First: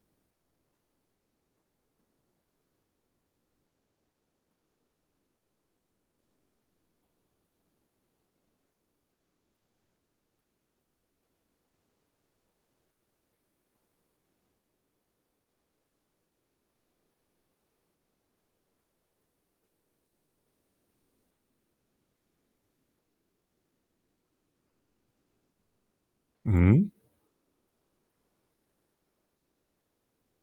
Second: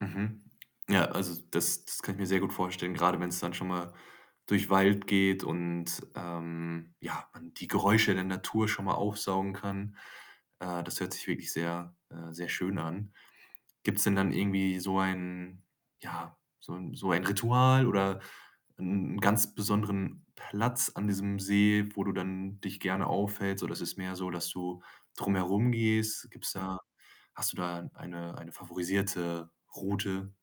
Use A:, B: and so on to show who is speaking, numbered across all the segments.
A: Mhm. Ja, also, das das kann ich mir sehr gut vorstellen, grade wenn's dann schon mal durch Wald geht und, ähm, ja, man die Geräusche der Natur schon mal aufsaugen kann. Äh, das hört sich wirklich sehr äh, sehr schön an. Gibt's denn dann irgendwie so ein ja, so 'n so ein Ritual oder 'n 'n ganz besonderen Platz an diesem See, wo du dann dich gerne aufhältst? Oder es ist mehr so, dass du drum herumgehst? Gibt's da
B: Mhm.
A: hast du da eine eine favorisierte Route?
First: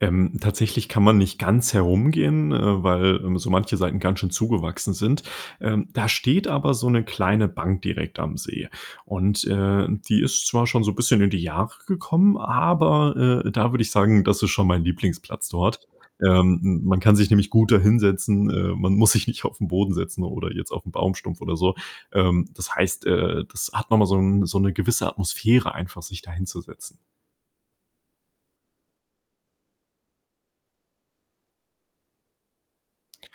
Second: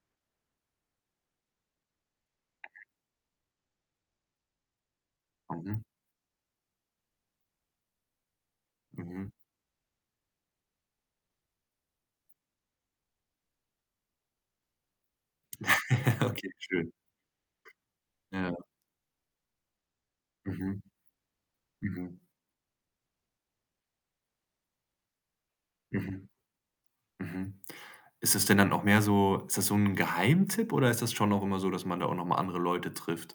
B: Ähm, tatsächlich kann man nicht ganz herumgehen, äh, weil, ähm, so manche Seiten ganz schön zugewachsen sind.
A: Mhm.
B: Ähm, da steht aber so 'ne kleine Bank direkt am See
A: Mhm
B: und, äh, die ist zwar schon so bisschen in die Jahre gekommen, aber, äh, da würde ich sagen, das ist schon mein Lieblingsplatz dort.
A: Okay,
B: Ähm, m
A: schön.
B: man kann sich nämlich gut da hinsetzen.
A: Ja.
B: Äh, man muss sich nicht auf 'n Boden setzen oder jetzt
A: Mhm.
B: auf 'n Baumstumpf oder so.
A: Mhm.
B: Ähm, das heißt, äh, das hat noch mal so 'n so 'ne gewisse Atmosphäre einfach, sich
A: Mhm.
B: da hinzusetzen.
A: Mhm. Ist das denn dann auch mehr so ist das so 'n Geheimtipp oder ist das schon auch immer so, dass man da auch noch mal andere Leute trifft?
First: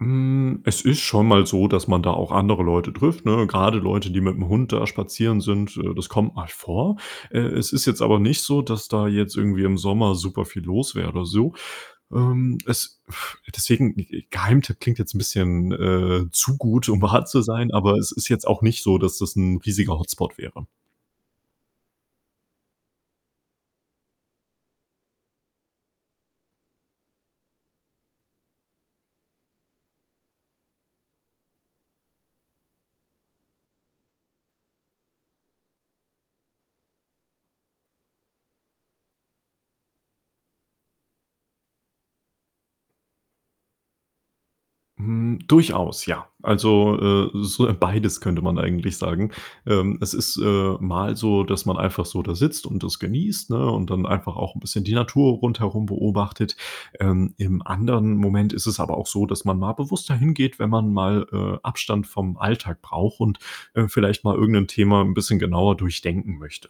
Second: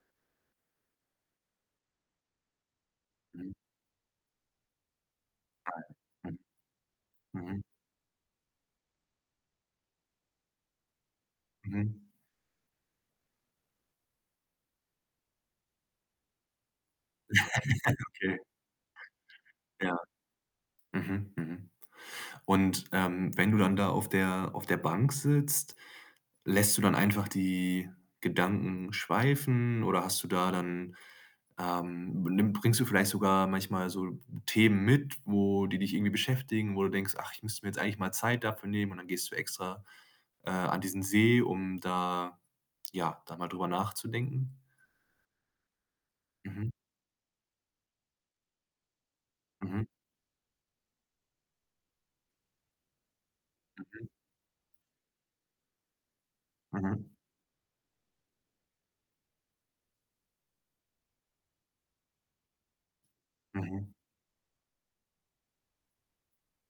B: Hm, es ist schon mal so, dass man da auch andere Leute trifft, ne,
A: Mhm.
B: grade Leute, die mit'm Hund da spazieren
A: Ah,
B: sind, äh, das
A: ja,
B: kommt
A: mhm.
B: mal vor. Äh,
A: Mhm.
B: es ist jetzt aber nicht so, dass da jetzt irgendwie im Sommer superviel los wäre oder so.
A: Mhm.
B: Ähm, es deswegen, g g Geheimtipp klingt jetzt 'n bisschen, äh, zu gut, um wahr zu sein, aber es ist
A: Okay.
B: jetzt auch nicht so, dass das 'n
A: Ja.
B: riesiger Hotspot wäre.
A: Mhm, mhm. Und, ähm, wenn du dann da auf der auf der Bank sitzt, lässt du dann einfach die Gedanken schweifen oder hast du da dann, ähm b nimm bringst du vielleicht sogar manchmal so Themen mit, wo die dich irgendwie beschäftigen, wo du denkst: „Ach, ich müsste mir jetzt eigentlich mal Zeit dafür nehmen“ und dann gehst du extra, äh, an diesen See, um da ja, da mal drüber nachzudenken?
B: Hm, durchaus, ja.
A: Mhm.
B: Also, äh, so, äh, beides könnte man eigentlich sagen.
A: Mhm.
B: Ähm, es ist, äh, mal so, dass man einfach so da sitzt und das genießt, ne, und dann
A: Mhm.
B: einfach auch 'n bisschen die Natur rundherum beobachtet.
A: Mhm.
B: Ähm, im anderen Moment ist es aber auch so, dass man mal bewusster hingeht, wenn man mal, äh, Abstand vom Alltag braucht und,
A: Mhm.
B: äh, vielleicht mal irgendein Thema 'n bisschen genauer durchdenken möchte.